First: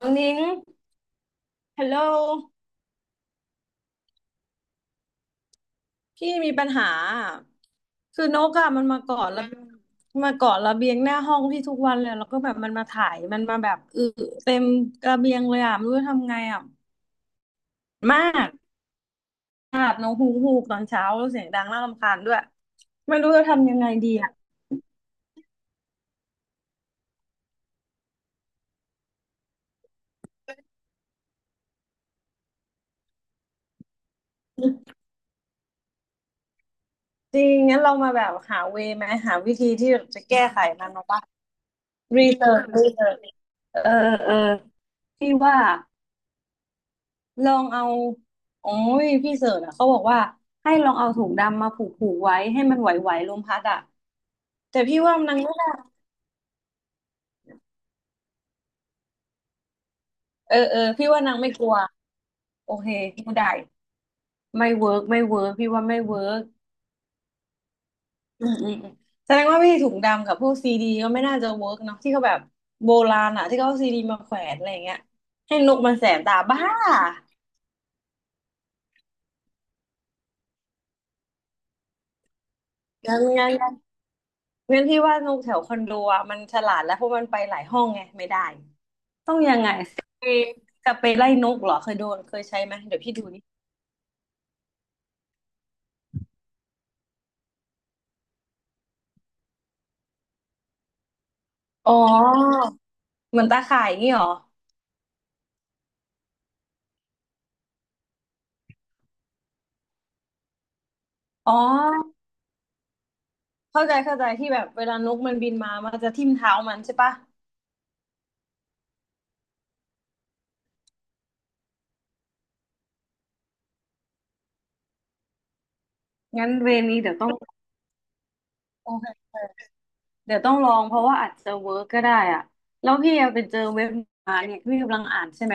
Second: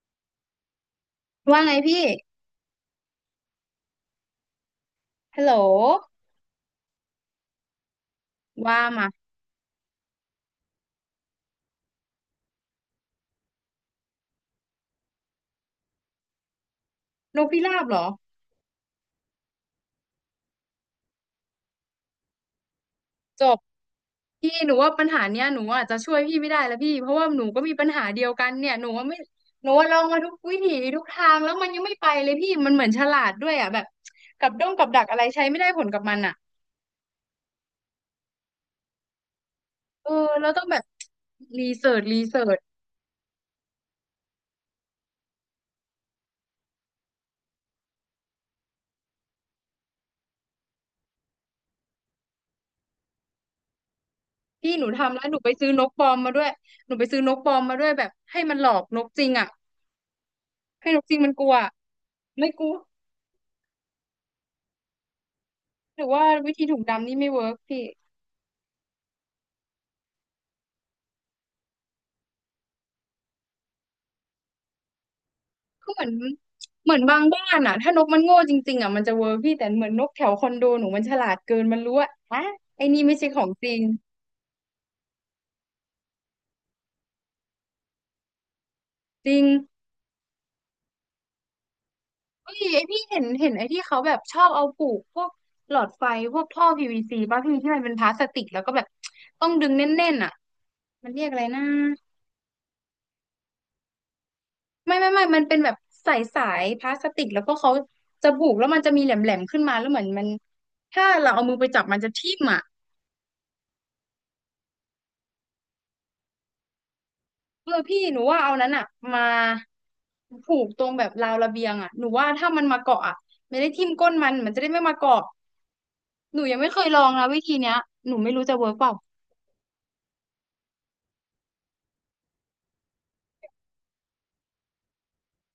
น้องนิ้งว่าไงฮัลโหลพี่ฮัลโหลพี่มีปัญหาอะคือนกอะว่ามันมามาเกาะระมาเกาะระเบียงหน้าห้องพี่ทุกวันเลย แล้วก็แบบมันมาถ่าย มันมาแบบอึเต็มระเบียงเลยอะ ไม่รู้จะทำไงอะ นกพิราบเหรอมากอาบน้องฮูกฮูกตอนเช้าแล้วเสียงดังน่ารำคาญด้วย ไม่รู้จจะบทำยังไงดีอะ พี่หนูว่าปัญหาเนี้ยหนูอาจจะช่วยพี่ไม่ได้แล้วพี่ เพราะว่าหนูก็มีปัญหาเดียวกันเนี่ยหนูว่าไม่หนูว่าลองมาทุกวิถีทุกทางแล้วมันยังไม่ไปเลยพี่มันเหมือนฉลาดด้วยอ่ะแบบกับดักอะไรใช้ไม่ได้ผลกับมันอ่ะจริงงั้นเรามาแบบหาเวย์ไหมหาวิธีที่เออจะแก้เราไขต้องแบบมันเนาะปะรีรีเสิเสิร์ร์ชชรีเสิร์ชเออพี่ว่า ลองเอาโอ้ยพี่เสิร์ชอ่ะเขาบอกว่าให้ลองเอาถุงดำมาผูกไว้ให้มันไหวๆลมพัดอ่ะพี่แต่หนูพี่ทำว่าแล้วหนานูงไปไม่ได้ซื้อนกปลอมมาด้วยหนูไปซื้อนกปลอมมาด้วยแบบให้มันหลอกนกจริงอ่ะเออให้นกพี่จริงว่ามันนางกลัไม่วกลัวไม่กลัโอวเคไม่ได้ไม่เวิร์กพี่ว่าไม่หรือว่าเวิร์กวิธีถุงดำนี่ไม่เวิร์กพี่ อืมแสดงว่าพี่ถุงดำกับพวกซีดีก็ไม่น่าจะเวิร์กเนาะที่เขาแบบโบราณอ่ะที่เขาเอาซีดีมาแขวนอะไรอย่างเงี้ยให้นกก็มันเหมืแสอนบตาบ้าเหมือนบางบ้านอ่ะถ้านกมันโง่จริงๆอ่ะมันจะเวอร์พี่แต่เหมือนนกแถวคอนโดหนูมันฉลาดเกินมันรู้ว่าฮะไอ้นี่ยัไม่งใช่ขอยังงจยังริงงั้นพี่ว่านกแถวคอนโดอ่ะมันฉลาดแล้วเพราะมันไปหลายห้องไงไม่ได้ จต้องริงยังไงสเปรย์สเปรย์ไล่นกเหรอเคยโดนเคยเฮ้ใช้ยไหมเดี๋ยพี่วพี่เห็ดูนนี่ไอที่เขาแบบชอบเอาปลูกพวกหลอดไฟพวกท่อ PVC ป่ะพี่ที่มันเป็นพลาสติกแล้วก็แบบต้องดึงแน่นๆอ่ะมันเรียกอะไรนะอ๋อเหมือนตาข่ายอย่างงี้เหรอไม่มันเป็นแบบสายพลาสติกแล้วก็เขาจะปลูกแล้วมันจะมีแหลมๆขึ้นมาแล้วเหมือนมันถ้าเราเอาอ๋มืออไปจับมันจะทิ่มอ่ะ เข้าใจที่แบบเวลานกมันบินมามันจะทิ่มเท้ามันใช่ปะเออพี่หนูว่าเอานั้นอ่ะมาผูกตรงแบบราวระเบียงอ่ะหนูว่าถ้ามันมาเกาะอ่ะไม่ได้ทิ่มก้นมันมันจะได้ไม่มาเกาะหนูงั้นยังไม่เวเครยลนี้องเดี๋ยวนะต้องวิธีเนี้ยหนูไม่รู้จะเวิร์กเปโอล่าเคเดี๋ยวต้องลองเพราะว่าอาจจะเวิร์กก็ได้อ่ะแล้วพี่อะไปเจอเว็บมาเนี่ยพี่กำลังอ่านใช่ไหม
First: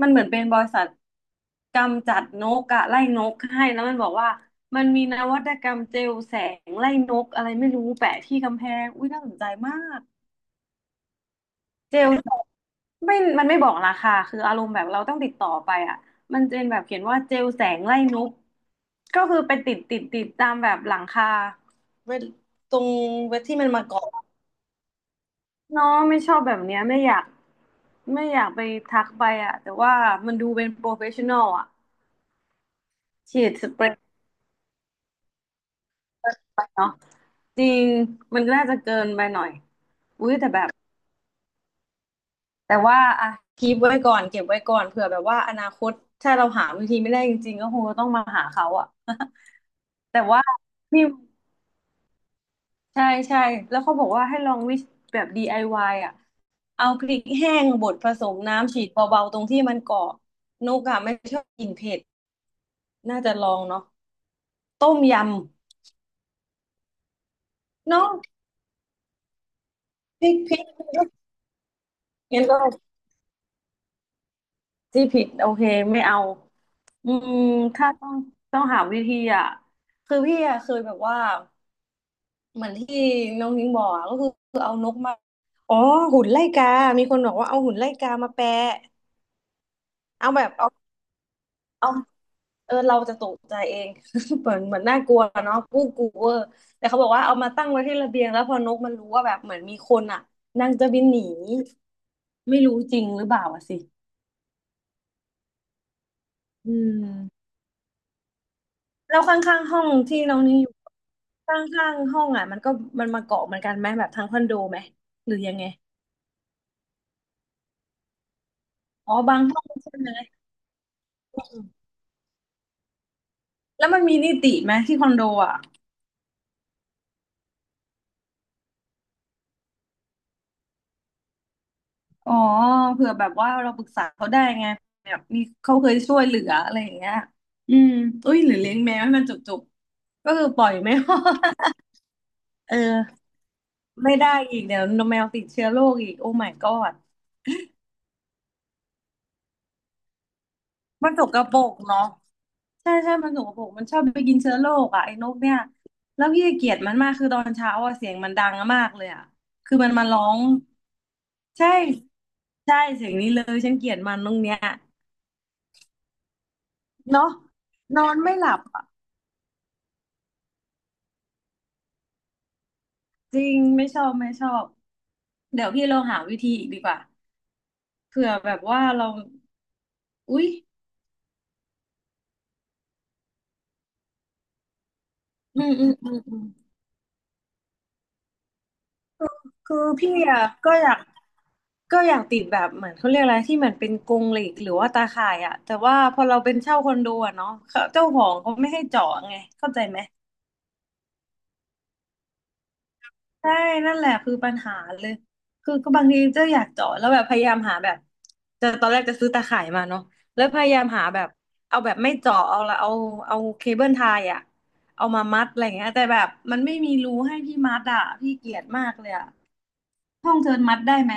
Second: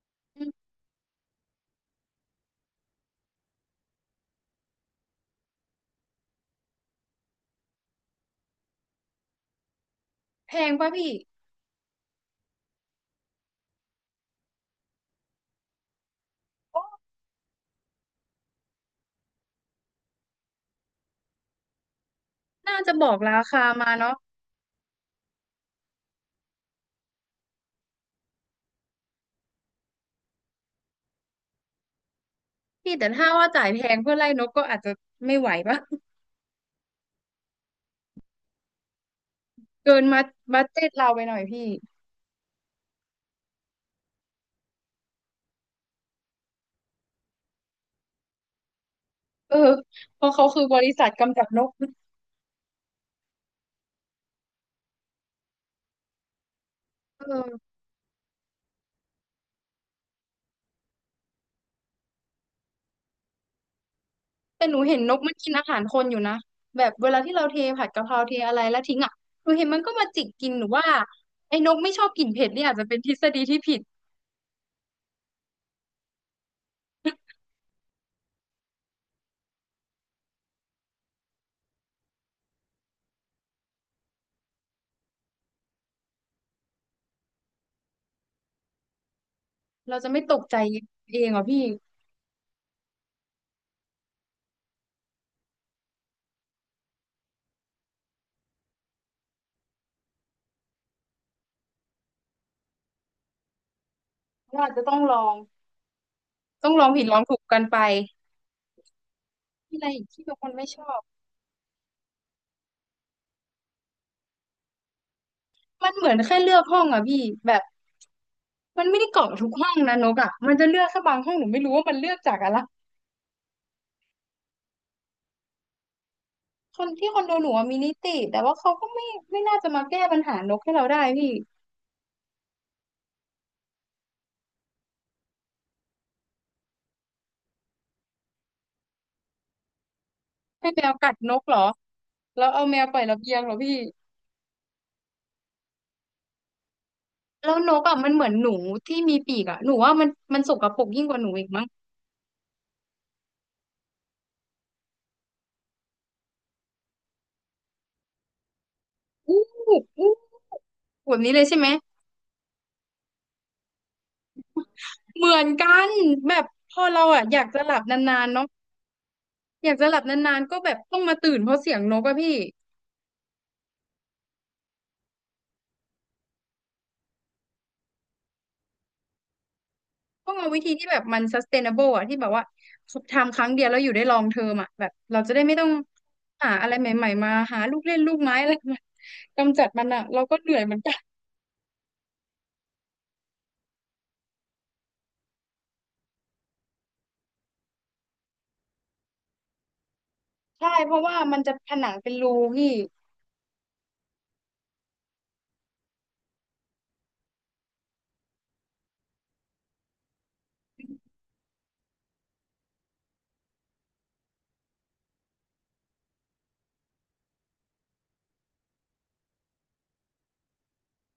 มันเหมือนเป็นอืบริมษัทกำจัดนกอะไล่นกให้แล้วมันบอกว่ามันมีนวัตกรรมเจลแสงไล่นกอะไรไม่รู้แปะที่กำแพงอุ้ยน่าสนใจมาก แพงป่ะพี่เจลไม่มันไม่บอกราคาคืออารมณ์แบบเราต้องติดต่อไปอ่ะมันจะเป็นแบบเขียนว่าเจลแสงไล่นกก็คือไปติดตามแบบหลังคาเวทตน่ารงจะบอกเวราทที่คามันมามาเกาะเนาะเนาะไม่ชอบแบบเนี้ยไม่อยากไม่อยากทักไปอ่ะแต่ว่ามันดูเป็นโปรเฟชชั่นอลอ่ะพี่แต่ถ้าฉีว่าดจ่าสยแพเปรงย์เพื่อไล่นกก็อาจจะไม่ไหวป่ะ เนาะจริงมันน่าจะเกินไปหน่อยเกินมาอุ้ยแต่แบบัดบ เจ็ตเราไปหน่อยพี่แต่ว่าอ่ะคีปไว้ก่อนเก็บไว้ก่อนเผื่อแบบว่าอนาคตถ้าเราหาวิธีไม่ได้จริงๆก็คงจะต้องมาหาเขาอะ เออ แต่เพราะว่าเขาคือบริพี่ษัทกำจัดนกใช่แล้วเขาบอกว่าให้ลองวิแบบ DIY อวายอะเอาพริเกแห้งออ บดผสมน้ำฉีดเบาๆตรงที่มันเกาะนกอะไม่ชอบกินเผ็ดน่าจะลองเนาะแต่หนูต้เห็มนนยกมันกินอาหารคนอยู่นะแบบเวลาที่เราเทผัดำกะเนาะเพราเทอะไรแล้วทิ้งอ่ะหนูเห็นมันก็มาจิพกริกกิพนริหนูว่ากไอ้นกไม่ชอบกลิ่นงั้เผ็นดก็นี่อาจจะเป็นทฤษฎีที่ผิดที่ผิดโอเคไม่เอาอืมถ้าต้องหาวิธีอะคือพี่อะเคยแบบว่า เหมือนที่น้องนิ้งบอกอะก็คือเอานกมาอ๋อหุ่นไล่กามีคนบอกว่าเอาหุ่นไล่กามาแปะเราจะไม่เอาตแบกบใจเอาเองเหรอพี่เอาเออเราจะตกใจเอง เหมือนน่ากลัวเนาะกู้กลัวแต่เขาบอกว่าเอามาตั้งไว้ที่ระเบียงแล้วพอนกมันรู้ว่าแบบเหมือนมีคนอ่ะนางจะบินหนีไม่รู้จริงหรือเปล่าอะสิว่าอาจจะต้องลองต้ออืงลองผิดลองถูกมกันไปแล้วข้างๆที่ห้อะอไรงอีกที่ที่บาน้องงคนนิ้งอไม่ยู่ชอบข้างๆห้องอ่ะมันก็มันมาเกาะเหมือนกันไหมแบบทั้งคอนโดไหมหรือยังไงมันเหมือนแค่เลือกห้องอ่ะพี่แบบมันไม่ได้อ๋อเกาะบางทุกห้องห้องใช่นะนไหม กอ่ะมันจะเลือกแค่บางห้องหนูไม่รู้ว่ามันเลือกจากอะไรแล้วมันมีนิติไหมที่คอนโดอ่ะคนที่คอนโดหนูอะมีนิติแต่ว่าเขาก็ไม่ไม่น่าจะมาแก้ปัญหานกให้เราได้พี่ อ๋อเผื่อแบบว่าเราปรึกษาเขาได้ไงแบบมีเขาเคยช่วยเหลืออะไรอย่างเงี้ยอืมอุ้ยหรือเลี้ยงแมวให้มันจุกๆก็คือปล่ให้อยแมวไม่รกัดอนกเหรอด แล้วเอา เอแมวปล่อยระเบีอยงเหรอพี่ไม่ได้อีกเดี๋ยวแมวติดเชื้อโรคอีกโอ้ my god แล้วนกอ่ะมันเหมือนหนูที่มีปีกอ่ะหนูว่ามันมันสกปรกยิ่งมักนว่าสหนูกอีกปรมั้งกเนาะใช่มันสกปรกมันชอบไปกินเชื้อโรคอ่ะไอ้นกเนี่ยแล้วพี่เกลียดมันมากคือตอนเช้าอ่ะเสียงมันดังมากเลยอ่ะอู้คือมันมาอู้ร้องแบบนี้เลยใช่ไหใช่มใช่เสียงนี้เลยฉันเกลียดมันตรงเนี้ยเหมือนกันแบบพอเราอ่ะเนาะอยากจะหลับนนอนานๆไม่หเนาะลับอ่ะอยากจะหลับนานๆก็แบบต้องมาตื่นเพราะเสียงนกอะพี่จริงไม่ชอบเดี๋ยวพี่เราหาวิธีอีกดีกว่าเผื่อแบบว่าเราต้องอุ๊ยเอาวิธีที่แบบมัน sustainable อะที่แบบว่าทำครั้งเดียวแล้วอยู่ได้ลองเทอ m อะแบบเราจะได้ไม่อืต้องมอืมอืมอืม หาอะไรใหม่ๆมาหาลูกเล่นลูกไม้อะไรมากำจัดคืมัอนอะพี่เราก็อะเหนื่อยเหก็มือนอกัยาน กก็อยากติดแบบเหมือนเขาเรียกอะไรที่เหมือนเป็นกรงเหล็กหรือว่าตาข่ายอะแต่ว่าพอเราเป็นเช่าคอนโดอะเนาะเขาเจ้าของเขาไม่ให้เจาะไงเข้าใจไหมใช่เพราะว่ามันจะผนังเป็นรูพี่ใช่นั่นแหละคือปัญหาเลยคือก็บางทีเจ้าอยากเจาะแล้วแบบพยายามหาแบบจะตอนแรกจะซื้อตาข่ายมาเนาะแล้วพยายามหาแบบเอาแบบไม่เจาะเอาเคเบิลไทยอะเอามามัดอะไรเงี้ยแต่แบบมันไม่มีรูให้พี่มัดอะพี่เกลียดมากเลยอะห้องเธอมัดได้ไหม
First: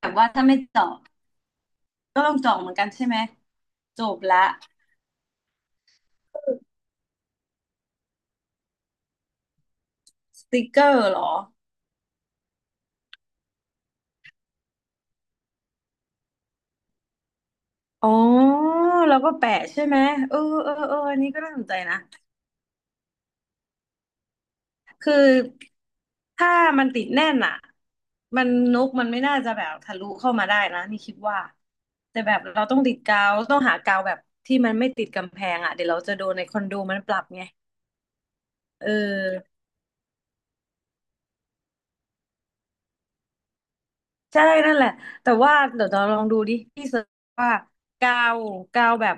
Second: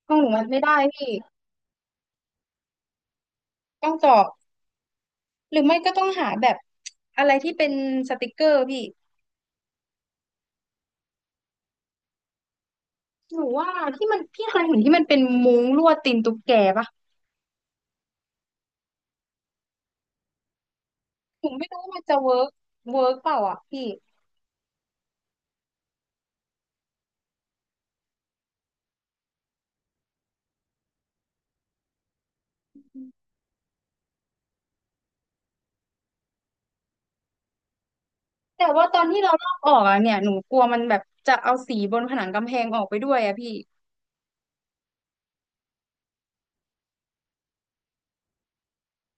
แบบห้องหว่านูมัถ้านไม่ไม่ได้เจาะ พี่ก็ลองจองเหมือนกันใช่ไหมต้องจบเจาะละหรือไม่ก็ต้องหาแบบอะไรที่เป็นสติกเกอร์พี่สติกเกอร์เหรอหนูว่าที่มันพี่เคยเห็นที่มันเป็นมุ้งลวดตีนตุ๊กแกปะอ๋อแล้วก็แปะใช่ไหมเออเออเอออันนี้ก็หนูน่าสไม่นใจรู้ว่านะมันจะเวิร์กเปล่าอ่ะพี่คือถ้ามันติดแน่นอ่ะมันนกมันไม่น่าจะแบบทะลุเข้ามาได้นะนี่คิดว่าแต่แบบเราต้องติดกาวต้องหากาวแบบที่มันไม่ติดกำแพงอ่ะเดี๋ยวเราจะโดนในคอนโดมันปรับไงแต่ว่าเออ ตอนที่เราลอกออกอ่ะเนี่ยหนูกลัวมันแบบจะเอาสีบนผนังกำแพงออกไปด้วยอ่ะพี่ใช่นั่นแหละแต่ว่าเดี๋ยวเราลองดูดิพี่เสิร์ชว่ากาวกาวแบบ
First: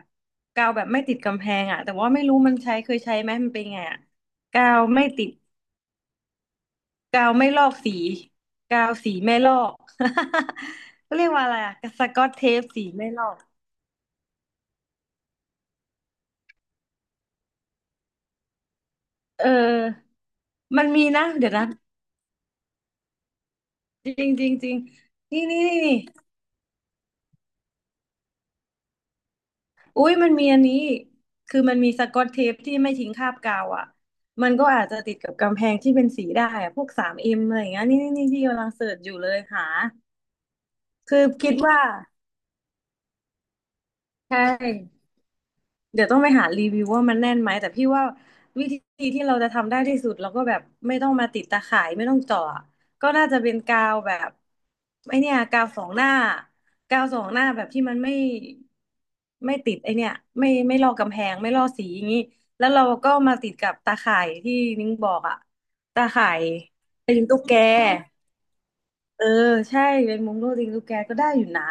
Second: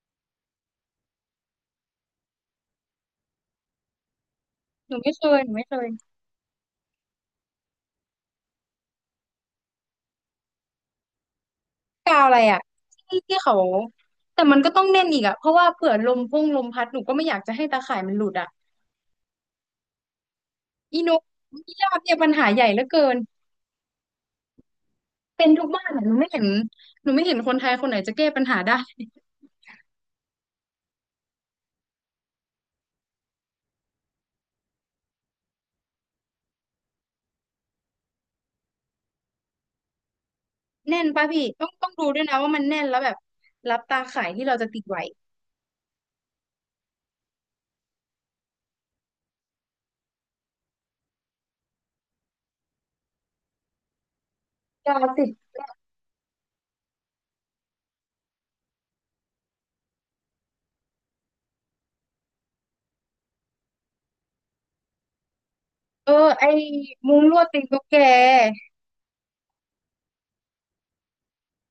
กาวแบบไม่ติดกำแพงอ่ะแต่ว่าไม่รู้มันใช้เคยใช้ไหมมันเป็นไงอ่ะกาวไม่ติดหนูไม่เคยกาวไม่ลอกสีกาวสีไม่ลอก เขาเรียกว่าอะไรอะสกากวอตอะไรเทอ่ะปสีไม่ที่ลอที่กเขาแต่มันก็ต้องแน่นอีกอ่ะเพราะว่าเผื่อลมพุ่งลมพัดหนูก็ไม่อยากจะให้ตาข่ายมันหลุดอ่ะ เออมันอีมีโนนะเดี๋ยวนะมิยาบเนี่ยปัญหาใหญ่เหลือเกินจริงจริงจริงนี่เป็นนี่ทุกบ้านนี่ อะหนูไม่เห็นหนูไม่เห็นคนไทยคนไหนจะแก้ปัญหาได้ อุ้ยมันมีอันนี้ คือมันมีสกอตเทปที่ไม่ทิ้งคราบกาวอ่ะ มันก็อาจจะติดกับกำแพงที่เป็นสีได้อะพวกสามเอ็มอะไรอย่างเงี้ยนี่นี่นี่ที่กำลังเสิร์ชอยู่เลยหา แน่นคืป่ะอพี่คิดต้องว่าต้องดูด้วยนะว่ามันแน่นแล้วแบบรับตาข่ายใช่ ที่เราจะติดไหว้เดี๋ยวต้องไปหารีวิวว่ามันแน่นไหมแต่พี่ว่าวิธีที่เราจะทำได้ที่สุดเราก็แบบไม่ต้องมาติดตาข่ายไม่ต้องเจาะก็น่าจะเป็นกาวแบบกาไอติดเนี่ยกาวสองหน้ากาวสองหน้าแบบที่มันไม่ไม่ติดไอเนี่ยไม่ลอกกำแพงไม่ลอกสีอย่างนี้แล้วเราก็มาติดกับตาข่ายที่นิ้งบอกอะตาเออข่ายไอ้ตีมุ้งนลตุ๊กวดแกติดตุ๊กแกเออใช่เป็นมุ้งลวดตีนตุ๊กแกก็ได้อยู่นะ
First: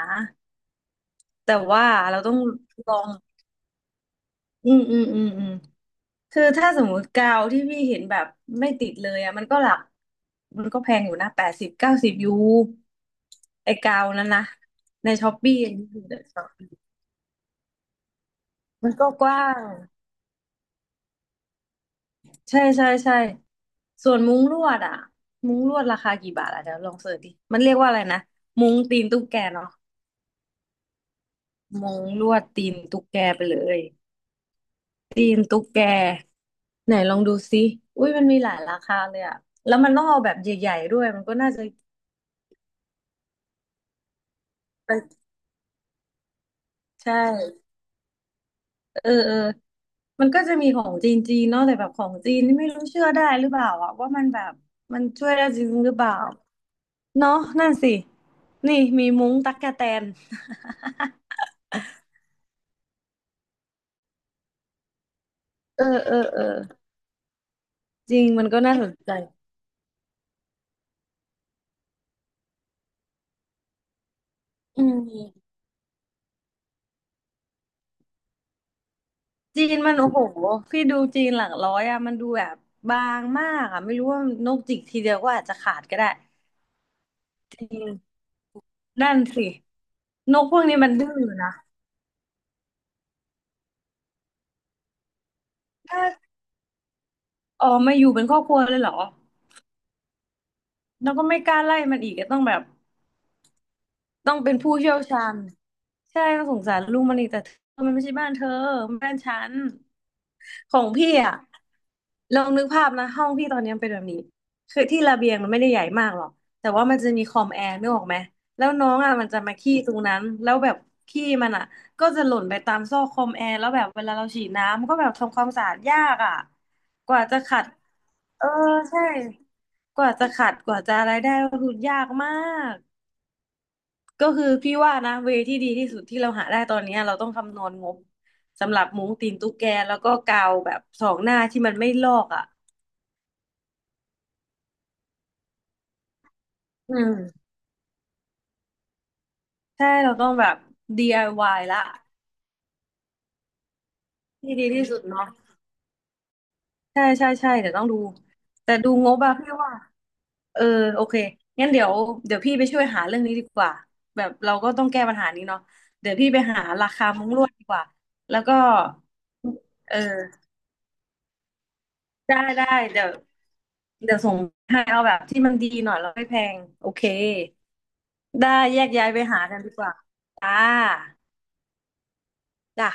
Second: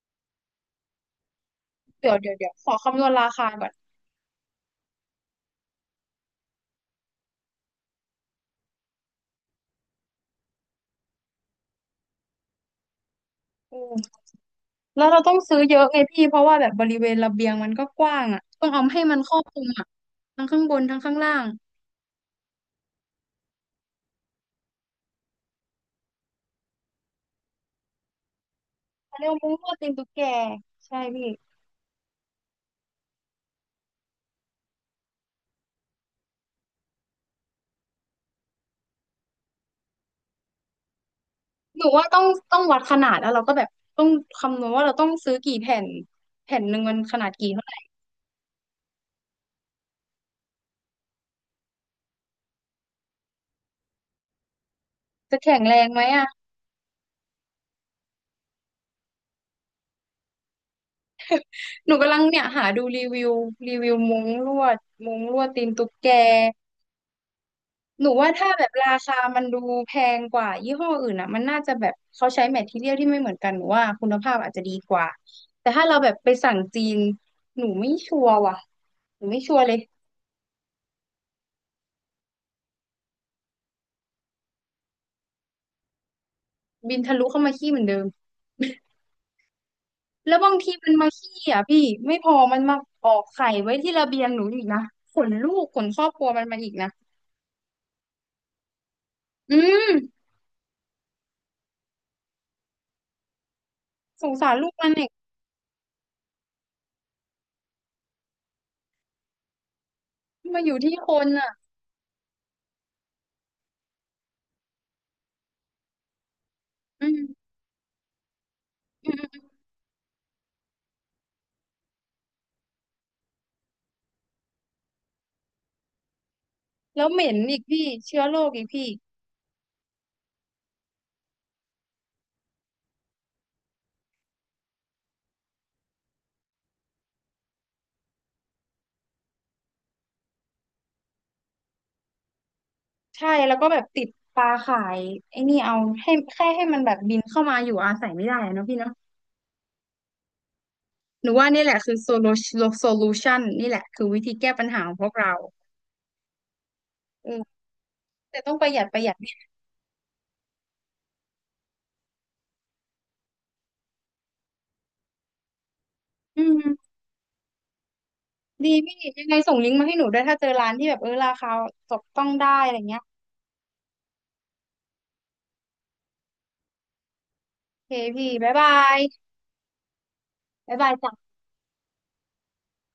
แต่ว่าเราต้องเดี๋ยวขอลอคำนวง ณราคาก่อนอืมอืมอืมอืม คือถ้าสมมติกาวที่พี่เห็นแบบไม่ติดเลยอะมันก็หลักมันก็แพงอยู่นะแปดสิบเก้าสิบยูไอ้อืมกาวนั้นนะแล้วในเราช้ต้ออปงซื้ปี้ออัเยนอะนี้ไงคือเดพี่อะเพช็อราะปว่าแบบบริเวณระเบียงมันก็กว้างอ่ะต้องเอามันให้ก็มันกครอบว้าคลุงมอ่ะทั้งข้างบนทั้งข้างล่างใช่ใช่ใช่ส่วนมุ้งลวดอะมุ้งลวดราคากี่บาทอะเดี๋ยวลองเสิร์ชดิมันเรียกว่าอะไรนะมุ้งตีนเขาตุ๊กเรียกแกว่ามุ้งลเนาะวดติดตุ๊กแกใช่พี่ มุ้งลวดตีนตุ๊กแกไปเลย ตีนตุ๊กแกไหนลองดูซิอุ้ยมันมีหลายราคาเลยอะแล้วมันต้องเอาแบบใหญ่ๆด้วยมันก็น่าจะหนูว่าต้องต้องวัดขนาดแล้วเราก็แบบต้องคำนวณว่าเราต้องไปซื้อกี่แผ่นแผ่นหนึ่งมันใช่ขนาดกี่เท่าไหร่เออเออมันก็จะมีของจีนเนาะแต่แบบของจีนนี่ไม่รู้เชื่อได้หรือเปล่าอะว่ามันแบบมันช่วยจะได้แข็จงริงแรงหรือไหมเปล่าอ่ะเนาะนั่นสินี่มีมุ้งตั๊กแตนหนูกำลังเนี่ยหาดูรีวิวรีวิวมุ้งลวดมุ้งลวดตีนเออตุ๊กแกเออเออหนูจริงว่ามันถ้าก็แบบน่าสรานใจคามันดูแพงกว่ายี่ห้ออื่นอ่ะมันน่าจะแบบเขาใช้แมททีเรียลที่ไม่เหมือนกันหนูว่าคุณภาพอาจจะดีอืกว่ามแต่ถ้าเราแบบไปสั่งจีนหนูไม่ชัวร์ว่ะหนูไม่ชัวจีร์เลยนมันโอ้โหพี่ดูจีนหลักร้อยอะมันดูแบบบางมากอะไม่รู้ว่านกจิกทีเดียวก็อาจจะขาดก็ได้บินทะลุเข้ามาจริขี้เหมือนง เดิม นั่นสิแล้นวกบาพงวกทีนี้มัมันนดื้มาอขี้นะอ่ะพี่ไม่พอมันมาออกไข่ไว้ที่ระเบียงหนูอีกนะขนลูกขนคถ้ารอบครัวมันมาอีกนะออกมาอยู่เป็นครอบครัวเลยเหรออืมแล้วก็ไม่กล้าไล่มันอีกก็ต้องแบบสต้งองสาเป็รนลูกผู้มันเชี่ยวเนี่ยชาญใช่ต้องสงสารลูกมันอีกแต่เธอมันไม่ใช่บ้านเธอมันบ้านฉัน มาอขยู่องที่คพี่นอ่ะอ่ะลองนึกภาพนะห้องพี่ตอนนี้มันเป็นแบบนี้คือที่ระเบียงมันไม่ได้ใหญ่มากหรอกแต่ว่ามันอืจะมีคอมมแอร์นึกออกไหมแล้วน้องอือ่ะมันจะมมาขี้ตรงนั้นแล้วแบบขี้มันอ่ะก็จะหล่นไปตามซอกคอมแอร์แล้วแบบเวลาเราฉีดน้ำมันก็แบบทำความสะอาดยากอ่ะแล้วกเหว่าม็จะนอีขักดพี่เชื้อโรเออคอีกพี่ใช่กว่าจะขัดกว่าจะอะไรได้ก็คือยากมาก ก็คือพี่ว่านะเวที่ดีที่สุดที่เราหาได้ตอนเนี้ยเราต้องคำนวณงบสำหรับมุ้งตีนตุ๊กแกแล้วก็กาวแบบสองหน้าที่มันไม่ลอกอ่ะใช่แล้วก็แบบติดปลาข่ายไอ้นี่เอาให้แค่ให้มันแบอืบมบินเข้ามาอยู่อาศัยไม่ได้อะเนาะพี่เนาะใช่เราต้องแบบ หนูว่า DIY นี่แหละละคือโซลูชันนี่แหละคือวิธีแก้ที่ปัดีญหาที่ของสุดพวกเนาะเราใช่ใช่อืมใช่เดี๋ยวต้องดูแต่ต้องประแต่หยัดดูประหงยัดบนิอะพี่ดว่าเออโอเคงั้นเดี๋ยวพี่ไปช่วยหาเรื่องนี้ดีกว่าแบบเราก็ต้องแก้ปัญหานี้เนาะเดี๋ยวพี่ไปอืหาม ราคามุ้งลวดดีกว่าแล้วก็ดีพี่ยังไงส่งลิงก์มาให้เอหนูด้อวยถ้าเจอร้านที่แบบเออราคาจับต้องได้ได้ได้อะไรเงี้ยเดี๋ยว เดี๋ยวส่งให้เอาแบบที่มันดีหน่อยแล้วไม่แพงโอเคโอเคพี่ได้บ๊ายบาแยกย้ายไปยหากันดีกว่าจ้าบ๊ายบายจ้ะจ้ะ